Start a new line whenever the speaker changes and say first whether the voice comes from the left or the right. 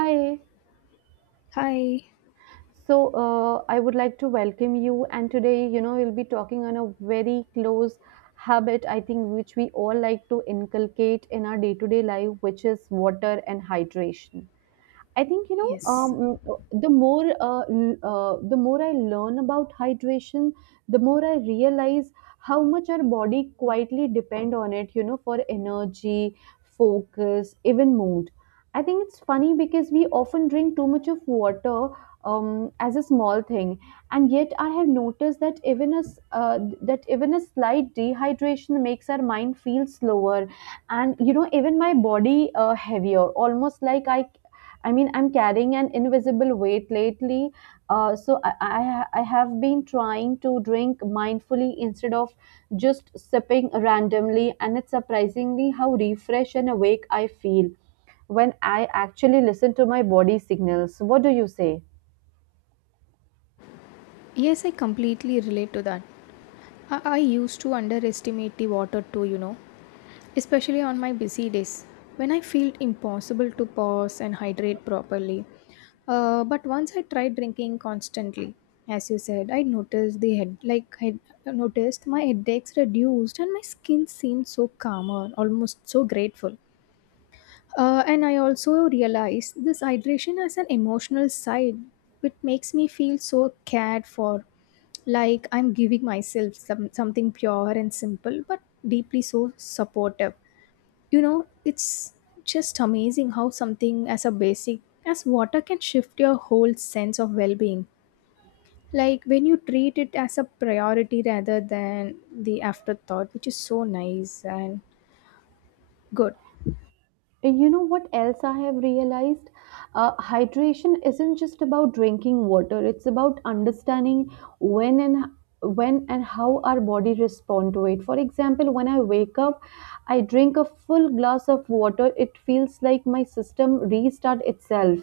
right: Hi.
left: Hi.
right: So, I would like to welcome you. And today, you know, we'll be talking on a very close habit, I think, which we all like to inculcate in our day to day life, which is water and hydration. I think you know
left: Yes.
right: the more the more I learn about hydration, the more I realize how much our body quietly depend on it. You know, for energy, focus, even mood. I think it's funny because we often drink too much of water as a small thing, and yet I have noticed that that even a slight dehydration makes our mind feel slower, and you know even my body heavier, almost like I mean, I'm carrying an invisible weight lately. So I have been trying to drink mindfully instead of just sipping randomly, and it's surprisingly how refreshed and awake I feel when I actually listen to my body signals. What do you say?
left: Yes, I completely relate to that. I used to underestimate the water too, you know, especially on my busy days when I feel impossible to pause and hydrate properly. But once I tried drinking constantly, as you said, I noticed my headaches reduced and my skin seemed so calmer, almost so grateful. And I also realize this hydration has an emotional side, which makes me feel so cared for, like I'm giving myself something pure and simple, but deeply so supportive. You know, it's just amazing how something as a basic as water can shift your whole sense of well-being. Like when you treat it as a priority rather than the afterthought, which is so nice and good.
right: You know what else I have realized? Hydration isn't just about drinking water. It's about understanding when and when and how our body respond to it. For example, when I wake up, I drink a full glass of water. It feels like my system restart itself,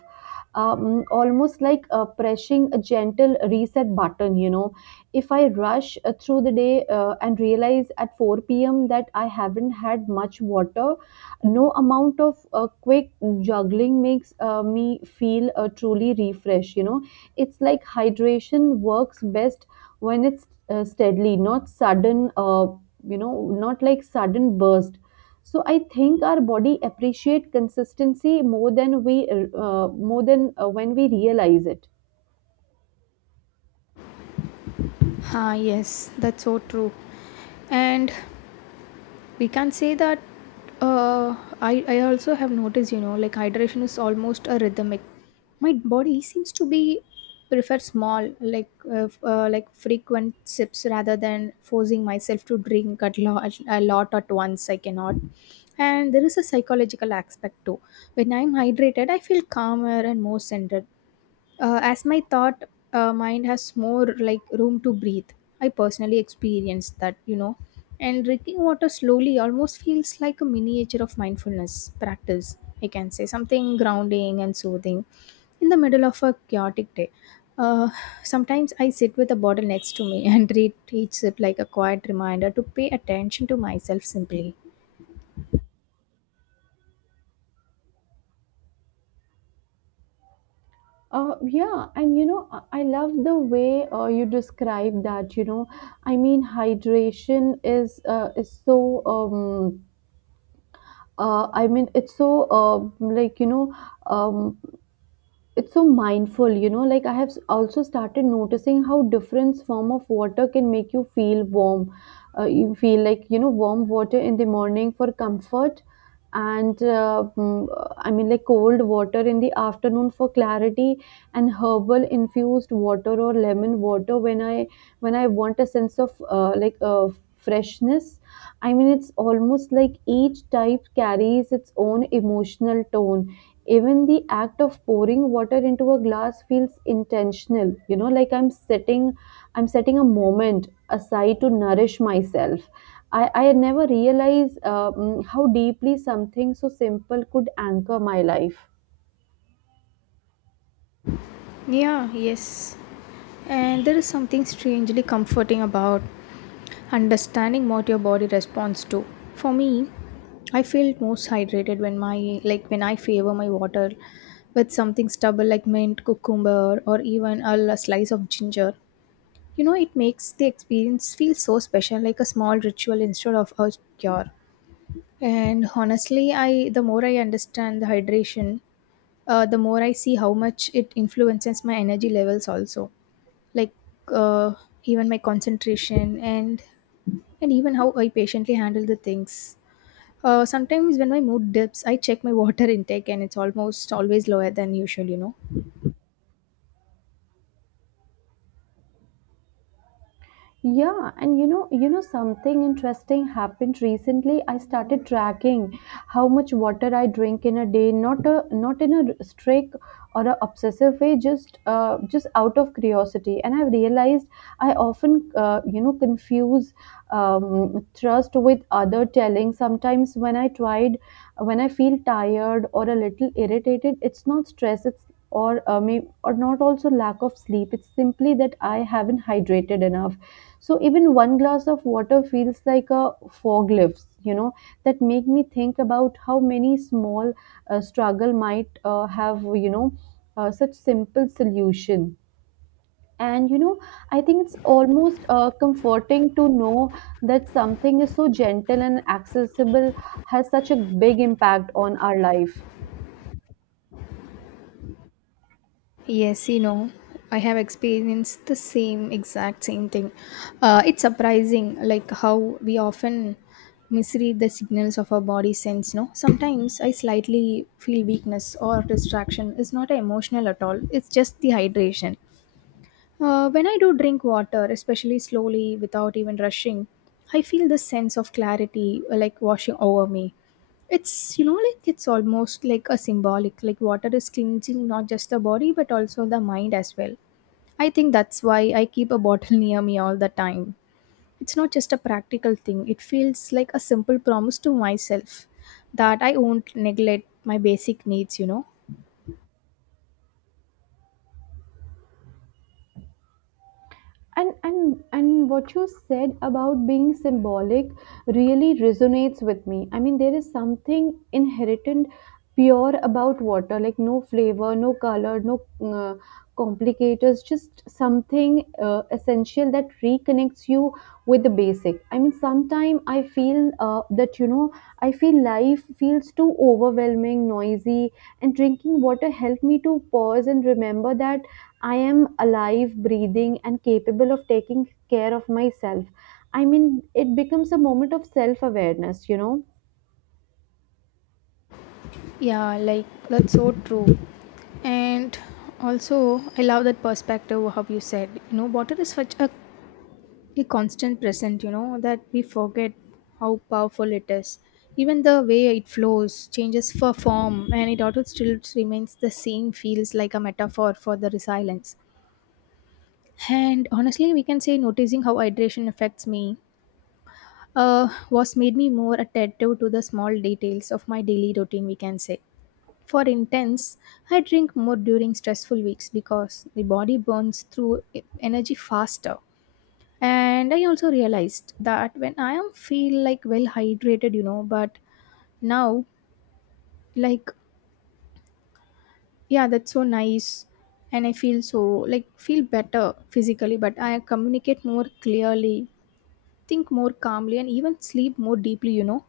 right: almost like pressing a gentle reset button. If I rush through the day and realize at 4 p.m. that I haven't had much water, no amount of quick juggling makes me feel truly refreshed, you know. It's like hydration works best when it's steadily not sudden, you know, not like sudden burst. So I think our body appreciate consistency more than we more than when we realize it.
left: Ah, yes, that's so true. And we can say that, I also have noticed, you know, like hydration is almost a rhythmic. My body seems to be prefer small, like frequent sips rather than forcing myself to drink at large, a lot at once. I cannot. And there is a psychological aspect too. When I'm hydrated, I feel calmer and more centered, as my thought mind has more like room to breathe. I personally experienced that, you know. And drinking water slowly almost feels like a miniature of mindfulness practice, I can say. Something grounding and soothing in the middle of a chaotic day. uh, Sometimes I sit with a bottle next to me and read each sip like a quiet reminder to pay attention to myself simply.
right: Yeah, and you know, I love the way you describe that. You know, I mean, hydration is so I mean, it's so like you know, um, it's so mindful, you know. Like I have also started noticing how different form of water can make you feel warm. You feel like, you know, warm water in the morning for comfort, and I mean like cold water in the afternoon for clarity, and herbal infused water or lemon water when I want a sense of uh, like uh, freshness. I mean, it's almost like each type carries its own emotional tone. Even the act of pouring water into a glass feels intentional, you know. Like I'm setting a moment aside to nourish myself. I never realized how deeply something so simple could anchor my life.
left: Yeah, yes. And there is something strangely comforting about understanding what your body responds to. For me, I feel most hydrated when my like when I favor my water with something stubble like mint, cucumber, or even a, slice of ginger. You know, it makes the experience feel so special, like a small ritual instead of a cure. And honestly, I the more I understand the hydration, the more I see how much it influences my energy levels also, like, uh, even my concentration and even how I patiently handle the things. Sometimes when my mood dips, I check my water intake, and it's almost always lower than usual, you know.
right: Yeah, and you know something interesting happened recently. I started tracking how much water I drink in a day, not in a strict or a obsessive way, just out of curiosity. And I realized I often, you know, confuse trust with other telling. Sometimes when I feel tired or a little irritated, it's not stress. It's or not also lack of sleep. It's simply that I haven't hydrated enough, so even one glass of water feels like a fog lifts, you know. That make me think about how many small struggle might have, you know, such simple solution. And you know, I think it's almost comforting to know that something is so gentle and accessible has such a big impact on our life.
left: Yes, you know, I have experienced the same exact same thing. It's surprising, like how we often misread the signals of our body sense. No, sometimes I slightly feel weakness or distraction is not emotional at all. It's just the hydration. When I do drink water, especially slowly without even rushing, I feel this sense of clarity, like washing over me. It's, you know, like it's almost like a symbolic, like water is cleansing not just the body but also the mind as well. I think that's why I keep a bottle near me all the time. It's not just a practical thing, it feels like a simple promise to myself that I won't neglect my basic needs, you know.
right: And what you said about being symbolic really resonates with me. I mean, there is something inherent pure about water. Like no flavor, no color, no complicators, just something essential that reconnects you with the basic. I mean, sometimes I feel that you know I feel life feels too overwhelming noisy, and drinking water helped me to pause and remember that I am alive, breathing, and capable of taking care of myself. I mean, it becomes a moment of self awareness, you know.
left: Yeah, like that's so true. And also, I love that perspective of how you said, you know, water is such a constant present, you know, that we forget how powerful it is. Even the way it flows changes for form and it also still remains the same, feels like a metaphor for the resilience. And honestly, we can say noticing how hydration affects me was made me more attentive to the small details of my daily routine, we can say. For intense, I drink more during stressful weeks because the body burns through energy faster. And I also realized that when I am feel like well hydrated, you know, but now like yeah, that's so nice, and I feel so like feel better physically, but I communicate more clearly, think more calmly, and even sleep more deeply, you know.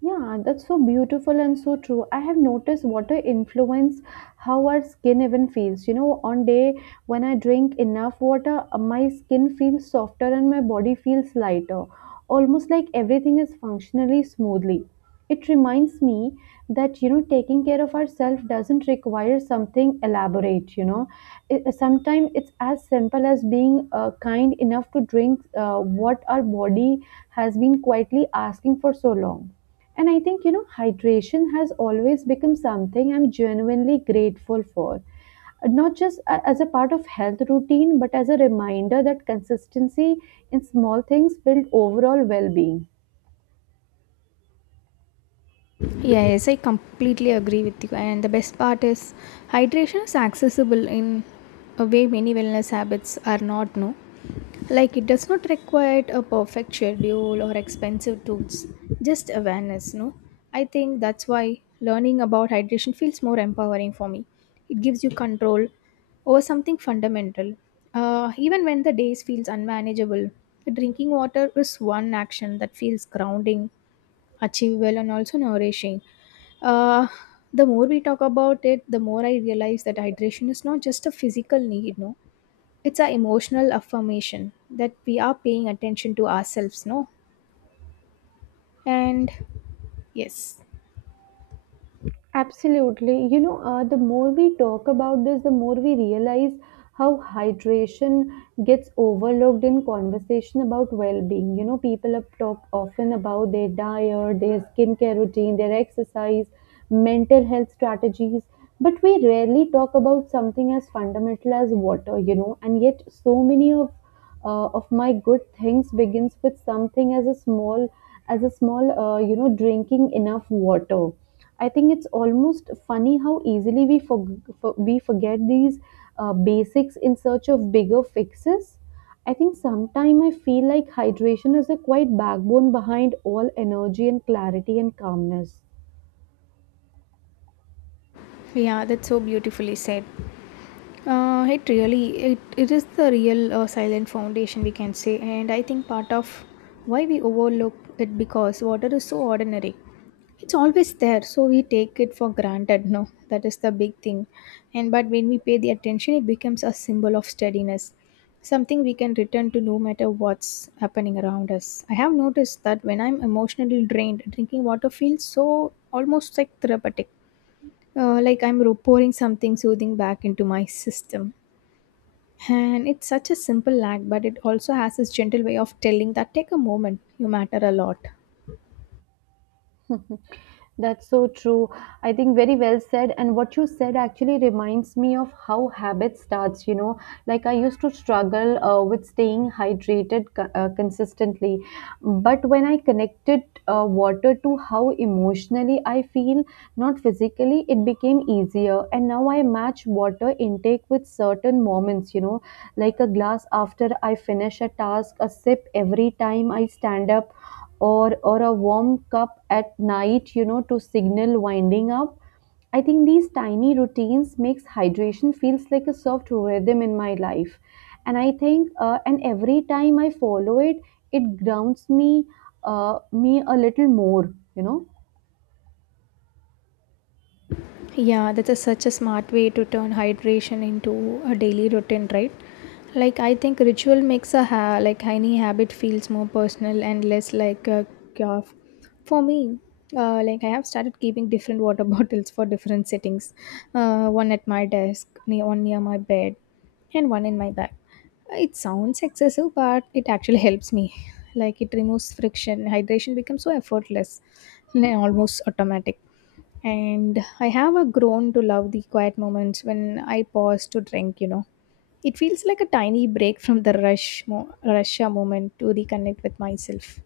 right: Yeah, that's so beautiful and so true. I have noticed water influence how our skin even feels. You know, on day when I drink enough water, my skin feels softer and my body feels lighter, almost like everything is functionally smoothly. It reminds me that you know taking care of ourselves doesn't require something elaborate. You know, sometimes it's as simple as being kind enough to drink what our body has been quietly asking for so long. And I think, you know, hydration has always become something I'm genuinely grateful for, not just as a part of health routine, but as a reminder that consistency in small things build overall well being.
left: Yeah, yes, I completely agree with you. And the best part is, hydration is accessible in a way many wellness habits are not. No, like it does not require a perfect schedule or expensive tools, just awareness. No, I think that's why learning about hydration feels more empowering for me. It gives you control over something fundamental. Even when the days feels unmanageable, drinking water is one action that feels grounding, achievable, and also nourishing. uh, the more we talk about it, the more I realize that hydration is not just a physical need, no. It's an emotional affirmation that we are paying attention to ourselves, no. And yes,
right: Absolutely. You know, the more we talk about this, the more we realize how hydration gets overlooked in conversation about well-being. You know, people up talk often about their diet, their skincare routine, their exercise, mental health strategies, but we rarely talk about something as fundamental as water, you know, and yet so many of my good things begins with something as a small as a small you know drinking enough water. I think it's almost funny how easily we forget these basics in search of bigger fixes. I think sometime I feel like hydration is a quite backbone behind all energy and clarity and calmness.
left: yeah, that's so beautifully said. It is the real silent foundation, we can say, and I think part of why we overlook it because water is so ordinary. It's always there, so we take it for granted, no. That is the big thing. And but when we pay the attention it becomes a symbol of steadiness, something we can return to no matter what's happening around us. I have noticed that when I'm emotionally drained, drinking water feels so almost like therapeutic, like I'm pouring something soothing back into my system. And it's such a simple act, but it also has this gentle way of telling that take a moment, you matter a lot.
right: That's so true. I think very well said. And what you said actually reminds me of how habit starts, you know. Like I used to struggle with staying hydrated consistently. But when I connected water to how emotionally I feel, not physically, it became easier. And now I match water intake with certain moments, you know, like a glass after I finish a task, a sip every time I stand up or a warm cup at night, you know, to signal winding up. I think these tiny routines makes hydration feels like a soft rhythm in my life. And I think and every time I follow it, it grounds me, a little more, you know.
left: Yeah, that's a, such a smart way to turn hydration into a daily routine, right? Like I think ritual makes a ha- like any habit feels more personal and less like a cure. For me, like I have started keeping different water bottles for different settings. One at my desk, one near my bed, and one in my bag. It sounds excessive, but it actually helps me. Like it removes friction. Hydration becomes so effortless and almost automatic. And I have a grown to love the quiet moments when I pause to drink, you know. It feels like a tiny break from the Russia moment to reconnect with myself.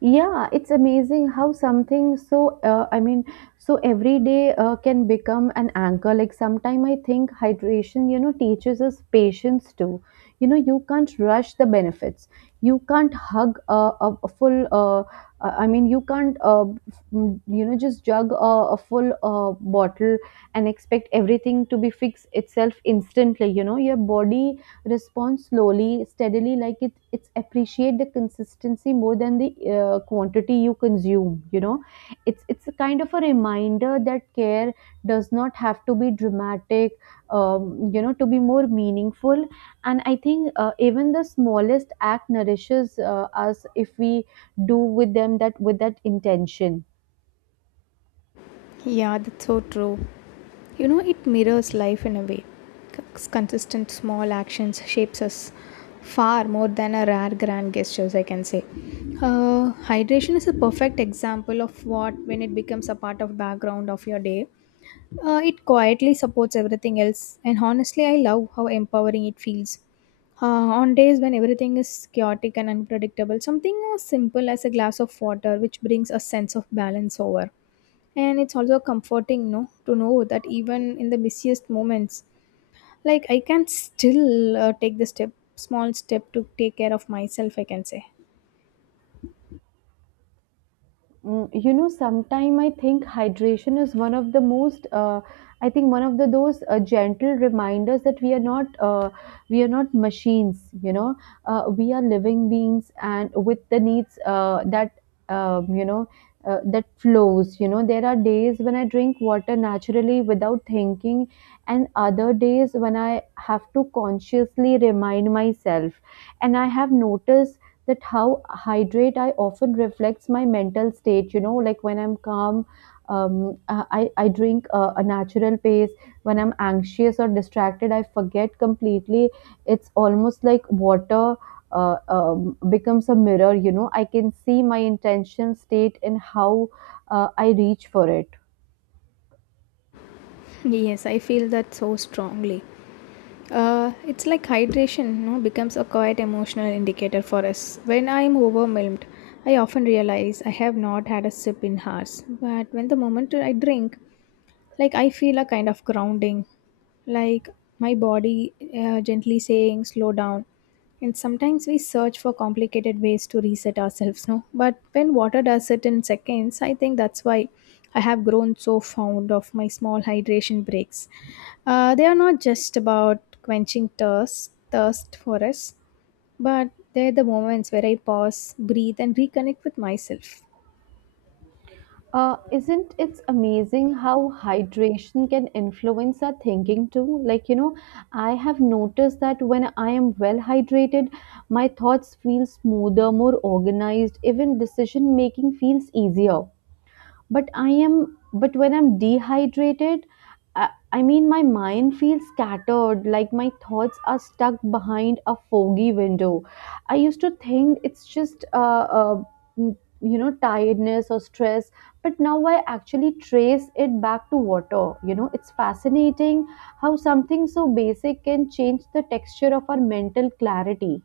right: Yeah, it's amazing how something so every day can become an anchor. Like sometime I think hydration, you know, teaches us patience too. You know, you can't rush the benefits. You can't hug a full. I mean, you can't mm, you know just jug a full bottle and expect everything to be fixed itself instantly. You know, your body respond slowly, steadily. Like it's appreciate the consistency more than the quantity you consume. You know, it's a kind of a reminder that care does not have to be dramatic. You know, to be more meaningful. And I think even the smallest act nourishes us if we do with them that with that intention.
left: Yeah, that's so true. You know, it mirrors life in a way. Consistent small actions shapes us far more than a rare grand gestures, I can say. Hydration is a perfect example of what when it becomes a part of background of your day. It quietly supports everything else, and honestly, I love how empowering it feels. Uh, on days when everything is chaotic and unpredictable, something as simple as a glass of water, which brings a sense of balance over. And it's also comforting, no, to know that even in the busiest moments, like I can still take the step small step to take care of myself, I can say.
right: Mm, you know, sometime I think hydration is one of the most, I think one of the those gentle reminders that we are not machines. You know, we are living beings, and with the needs you know, that flows. You know, there are days when I drink water naturally without thinking, and other days when I have to consciously remind myself. And I have noticed that how hydrate I often reflects my mental state. You know, like when I'm calm, I drink a natural pace. When I'm anxious or distracted, I forget completely. It's almost like water becomes a mirror. You know, I can see my intention state and how I reach for it.
left: Yes, I feel that so strongly. It's like hydration, no, becomes a quite emotional indicator for us. When I'm overwhelmed, I often realize I have not had a sip in hours, but when the moment I drink, like I feel a kind of grounding, like my body gently saying slow down. And sometimes we search for complicated ways to reset ourselves, no, but when water does it in seconds. I think that's why I have grown so fond of my small hydration breaks. They are not just about quenching thirst for us, but they're the moments where I pause, breathe, and reconnect with myself.
right: Isn't it amazing how hydration can influence our thinking too? Like, you know, I have noticed that when I am well hydrated, my thoughts feel smoother, more organized, even decision making feels easier. but i am but when I'm dehydrated, I mean my mind feels scattered, like my thoughts are stuck behind a foggy window. I used to think it's just mm, you know, tiredness or stress, but now I actually trace it back to water, you know. It's fascinating how something so basic can change the texture of our mental clarity.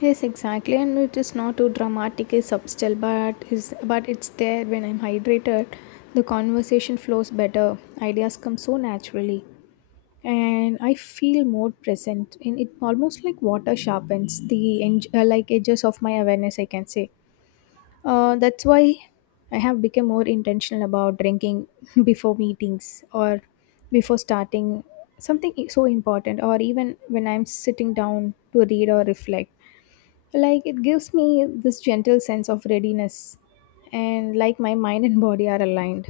left: Yes, exactly, and it is not too dramatic, it's subtle, but it's there. When I'm hydrated, the conversation flows better. Ideas come so naturally, and I feel more present. And it almost like water sharpens the edges of my awareness, I can say. That's why I have become more intentional about drinking before meetings or before starting something so important, or even when I'm sitting down to read or reflect. Like it gives me this gentle sense of readiness, and like my mind and body are aligned.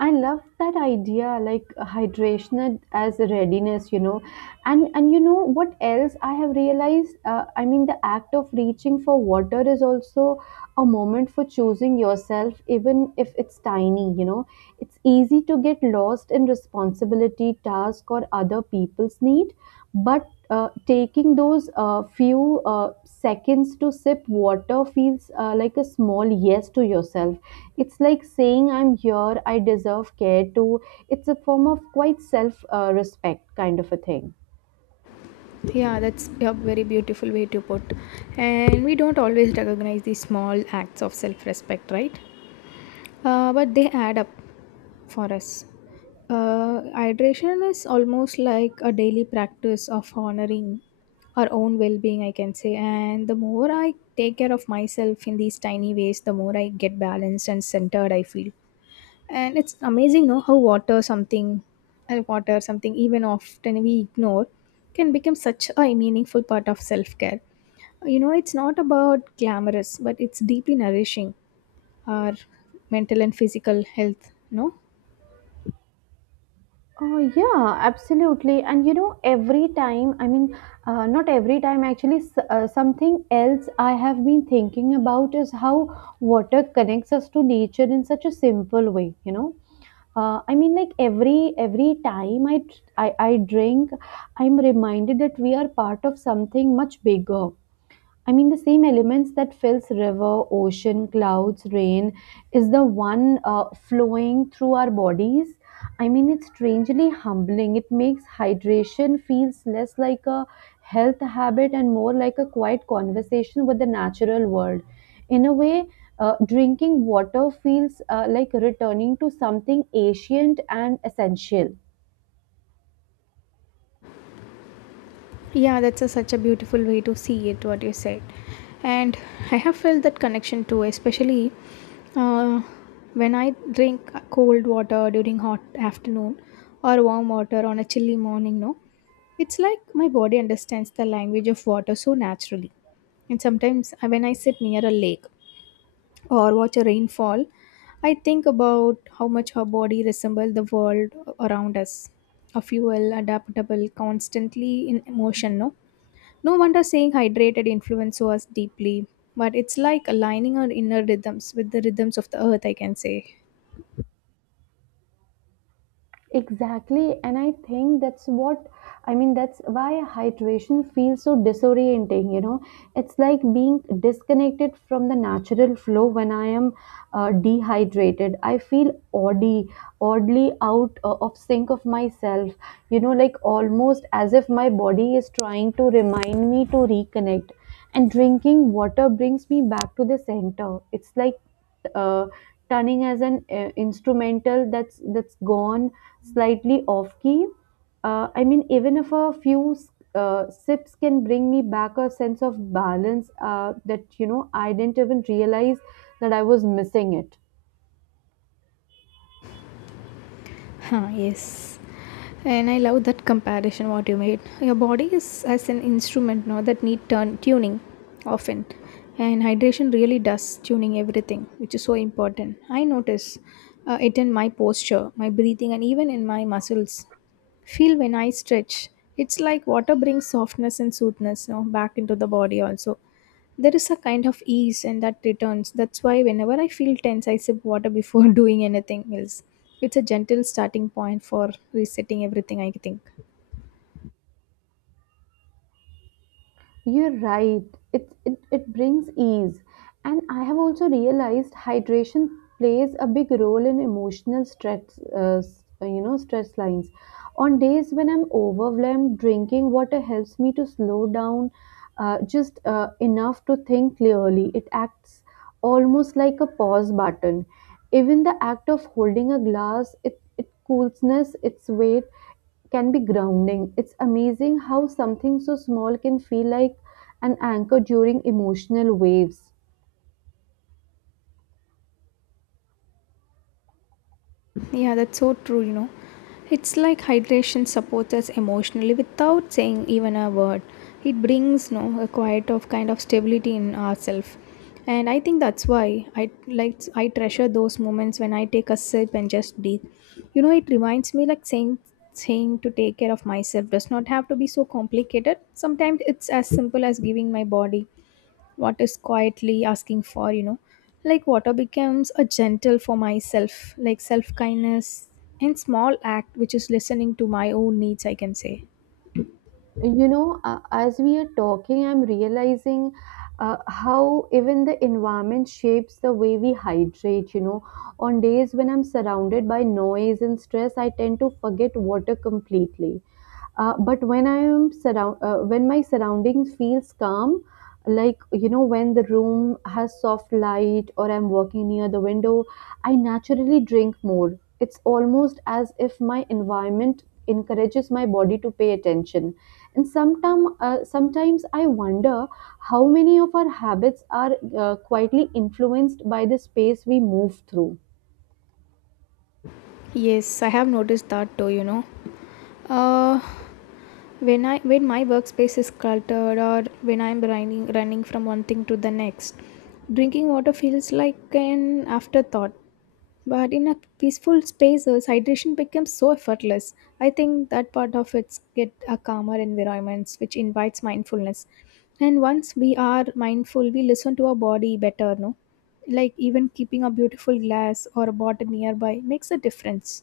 right: I love that idea, like hydration as readiness, you know. And you know what else I have realized? I mean, the act of reaching for water is also a moment for choosing yourself, even if it's tiny. You know, it's easy to get lost in responsibility, task, or other people's need. But taking those few seconds to sip water feels like a small yes to yourself. It's like saying, I'm here, I deserve care too. It's a form of quite self respect, kind of a thing.
left: Yeah, that's a very beautiful way to put. And we don't always recognize these small acts of self-respect, right? But they add up for us. Hydration is almost like a daily practice of honoring our own well-being, I can say. And the more I take care of myself in these tiny ways, the more I get balanced and centered I feel. And it's amazing, no, how water something even often we ignore can become such a meaningful part of self-care. You know, it's not about glamorous, but it's deeply nourishing our mental and physical health, no.
right: Oh, yeah, absolutely. And you know, every time, I mean, not every time, actually, something else I have been thinking about is how water connects us to nature in such a simple way, you know. Like every time I drink, I'm reminded that we are part of something much bigger. I mean, the same elements that fills river, ocean, clouds, rain is the one flowing through our bodies. I mean, it's strangely humbling. It makes hydration feels less like a health habit and more like a quiet conversation with the natural world. In a way, drinking water feels like returning to something ancient and essential.
left: Yeah, that's a, such a beautiful way to see it, what you said. And I have felt that connection too, especially uh, when I drink cold water during hot afternoon or warm water on a chilly morning, no. It's like my body understands the language of water so naturally. And sometimes when I sit near a lake or watch a rainfall, I think about how much our body resembles the world around us. A fuel, adaptable, constantly in motion, no? No wonder saying hydrated influence us deeply. But it's like aligning our inner rhythms with the rhythms of the earth, I can say.
right: Exactly, and I think that's what I mean. That's why hydration feels so disorienting. You know, it's like being disconnected from the natural flow when I am dehydrated. I feel oddly oddly out of sync of myself, you know, like almost as if my body is trying to remind me to reconnect, and drinking water brings me back to the center. It's like uh, turning as an instrumental that's gone slightly off key. I mean, even if a few sips can bring me back a sense of balance that, you know, I didn't even realize that I was missing it.
left: Huh, yes. And I love that comparison, what you made. Your body is as an instrument now that need turn tuning often. And hydration really does tuning everything, which is so important. I notice it in my posture, my breathing, and even in my muscles feel when I stretch. It's like water brings softness and soothness, you know, back into the body also. There is a kind of ease, and that returns. That's why whenever I feel tense, I sip water before doing anything else. It's a gentle starting point for resetting everything, I think.
right: You're right. It brings ease. And I have also realized hydration plays a big role in emotional stress, you know, stress lines. On days when I'm overwhelmed, drinking water helps me to slow down just enough to think clearly. It's almost like a pause button. Even the act of holding a glass, it coolness, its weight can be grounding. It's amazing how something so small can feel like an anchor during emotional waves.
left: Yeah, that's so true, you know. It's like hydration supports us emotionally without saying even a word. It brings, no, a quiet of kind of stability in ourselves. And I think that's why I like I treasure those moments when I take a sip and just breathe. You know, it reminds me like saying to take care of myself does not have to be so complicated. Sometimes it's as simple as giving my body what is quietly asking for, you know. Like water becomes a gentle for myself, like self kindness, and small act, which is listening to my own needs, I can say.
right: You know, as we are talking, I'm realizing how even the environment shapes the way we hydrate. You know, on days when I'm surrounded by noise and stress, I tend to forget water completely. But when my surroundings feels calm, like you know, when the room has soft light, or I'm walking near the window, I naturally drink more. It's almost as if my environment encourages my body to pay attention. And sometimes I wonder how many of our habits are quietly influenced by the space we move through.
left: Yes, I have noticed that too, you know. Uh, when my workspace is cluttered or when I'm running from one thing to the next, drinking water feels like an afterthought. But in a peaceful spaces, hydration becomes so effortless. I think that part of it's get a calmer environment, which invites mindfulness. And once we are mindful, we listen to our body better, no? Like even keeping a beautiful glass or a bottle nearby makes a difference.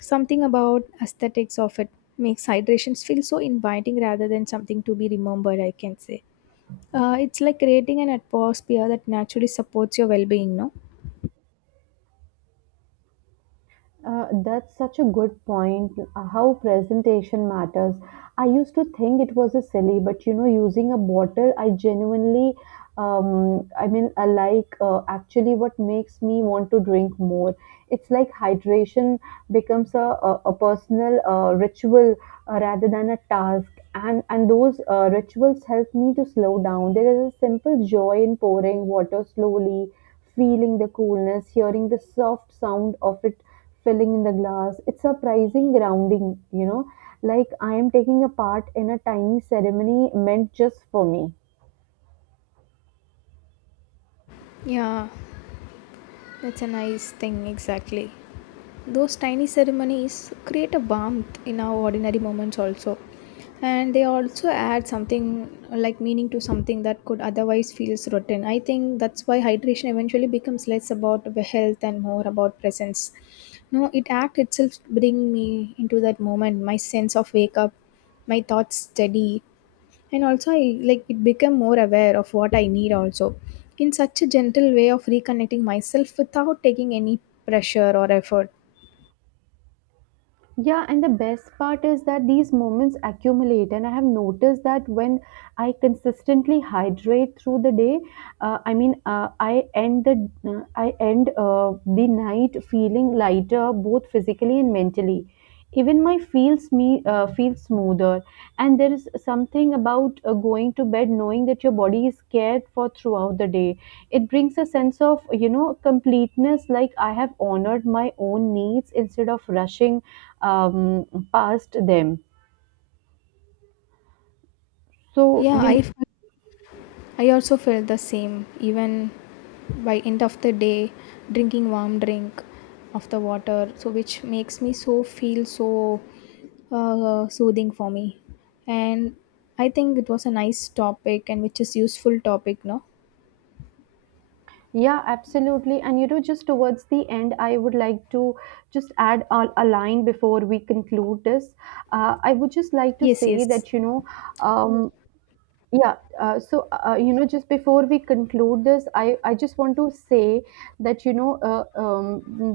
left: Something about aesthetics of it makes hydrations feel so inviting rather than something to be remembered, I can say. It's like creating an atmosphere that naturally supports your well-being, no?
right: That's such a good point. How presentation matters. I used to think it was a silly, but you know, using a bottle, I genuinely, I like actually what makes me want to drink more. It's like hydration becomes a personal ritual rather than a task. And those rituals help me to slow down. There is a simple joy in pouring water slowly, feeling the coolness, hearing the soft sound of it filling in the glass. It's surprising grounding, you know, like I am taking a part in a tiny ceremony meant just for me.
left: Yeah. That's a nice thing, exactly. Those tiny ceremonies create a warmth in our ordinary moments, also. And they also add something like meaning to something that could otherwise feels routine. I think that's why hydration eventually becomes less about the health and more about presence. No, it act itself bring me into that moment. My sense of wake up, my thoughts steady, and also I like it became more aware of what I need also. In such a gentle way of reconnecting myself without taking any pressure or effort.
right: Yeah, and the best part is that these moments accumulate, and I have noticed that when I consistently hydrate through the day, I end the night feeling lighter, both physically and mentally. Even my feels me feels smoother, and there is something about going to bed knowing that your body is cared for throughout the day. It brings a sense of, you know, completeness, like I have honored my own needs instead of rushing um, past them. So
left: Yeah,
right: you
left: I felt- I also felt the same, even by end of the day drinking warm drink of the water, so which makes me so feel so soothing for me. And I think it was a nice topic, and which is useful topic, no.
right: Yeah, absolutely. And you know, just towards the end, I would like to just add a line before we conclude this. I would just like to
left: Yes,
right: say
left: yes.
right: that, you know, um, you know, just before we conclude this, I just want to say that you know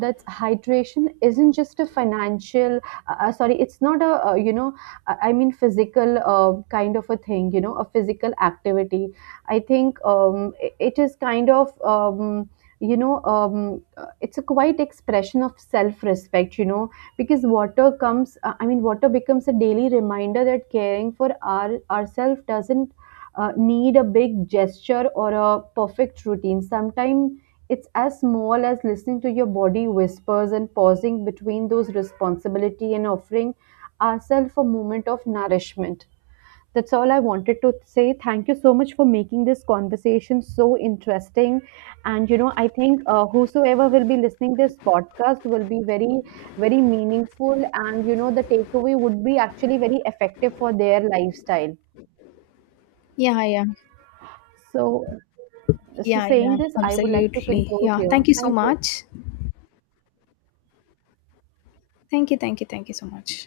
right: that hydration isn't just a financial, sorry, it's not a you know, I mean physical kind of a thing, you know, a physical activity. I think it is kind of it's a quite expression of self-respect, you know, because water comes I mean water becomes a daily reminder that caring for ourselves doesn't need a big gesture or a perfect routine. Sometimes it's as small as listening to your body whispers and pausing between those responsibility and offering ourselves a moment of nourishment. That's all I wanted to say. Thank you so much for making this conversation so interesting. And you know, I think whosoever will be listening this podcast will be very, very meaningful. And you know, the takeaway would be actually very effective for their lifestyle.
left: Yeah, yeah.
right: So So,
left: Yeah, yeah,
right: saying this, I would like to
left: absolutely.
right: conclude
left: Yeah,
right: here.
left: thank you so
right: Thank you.
left: much. Thank you, thank you, thank you so much.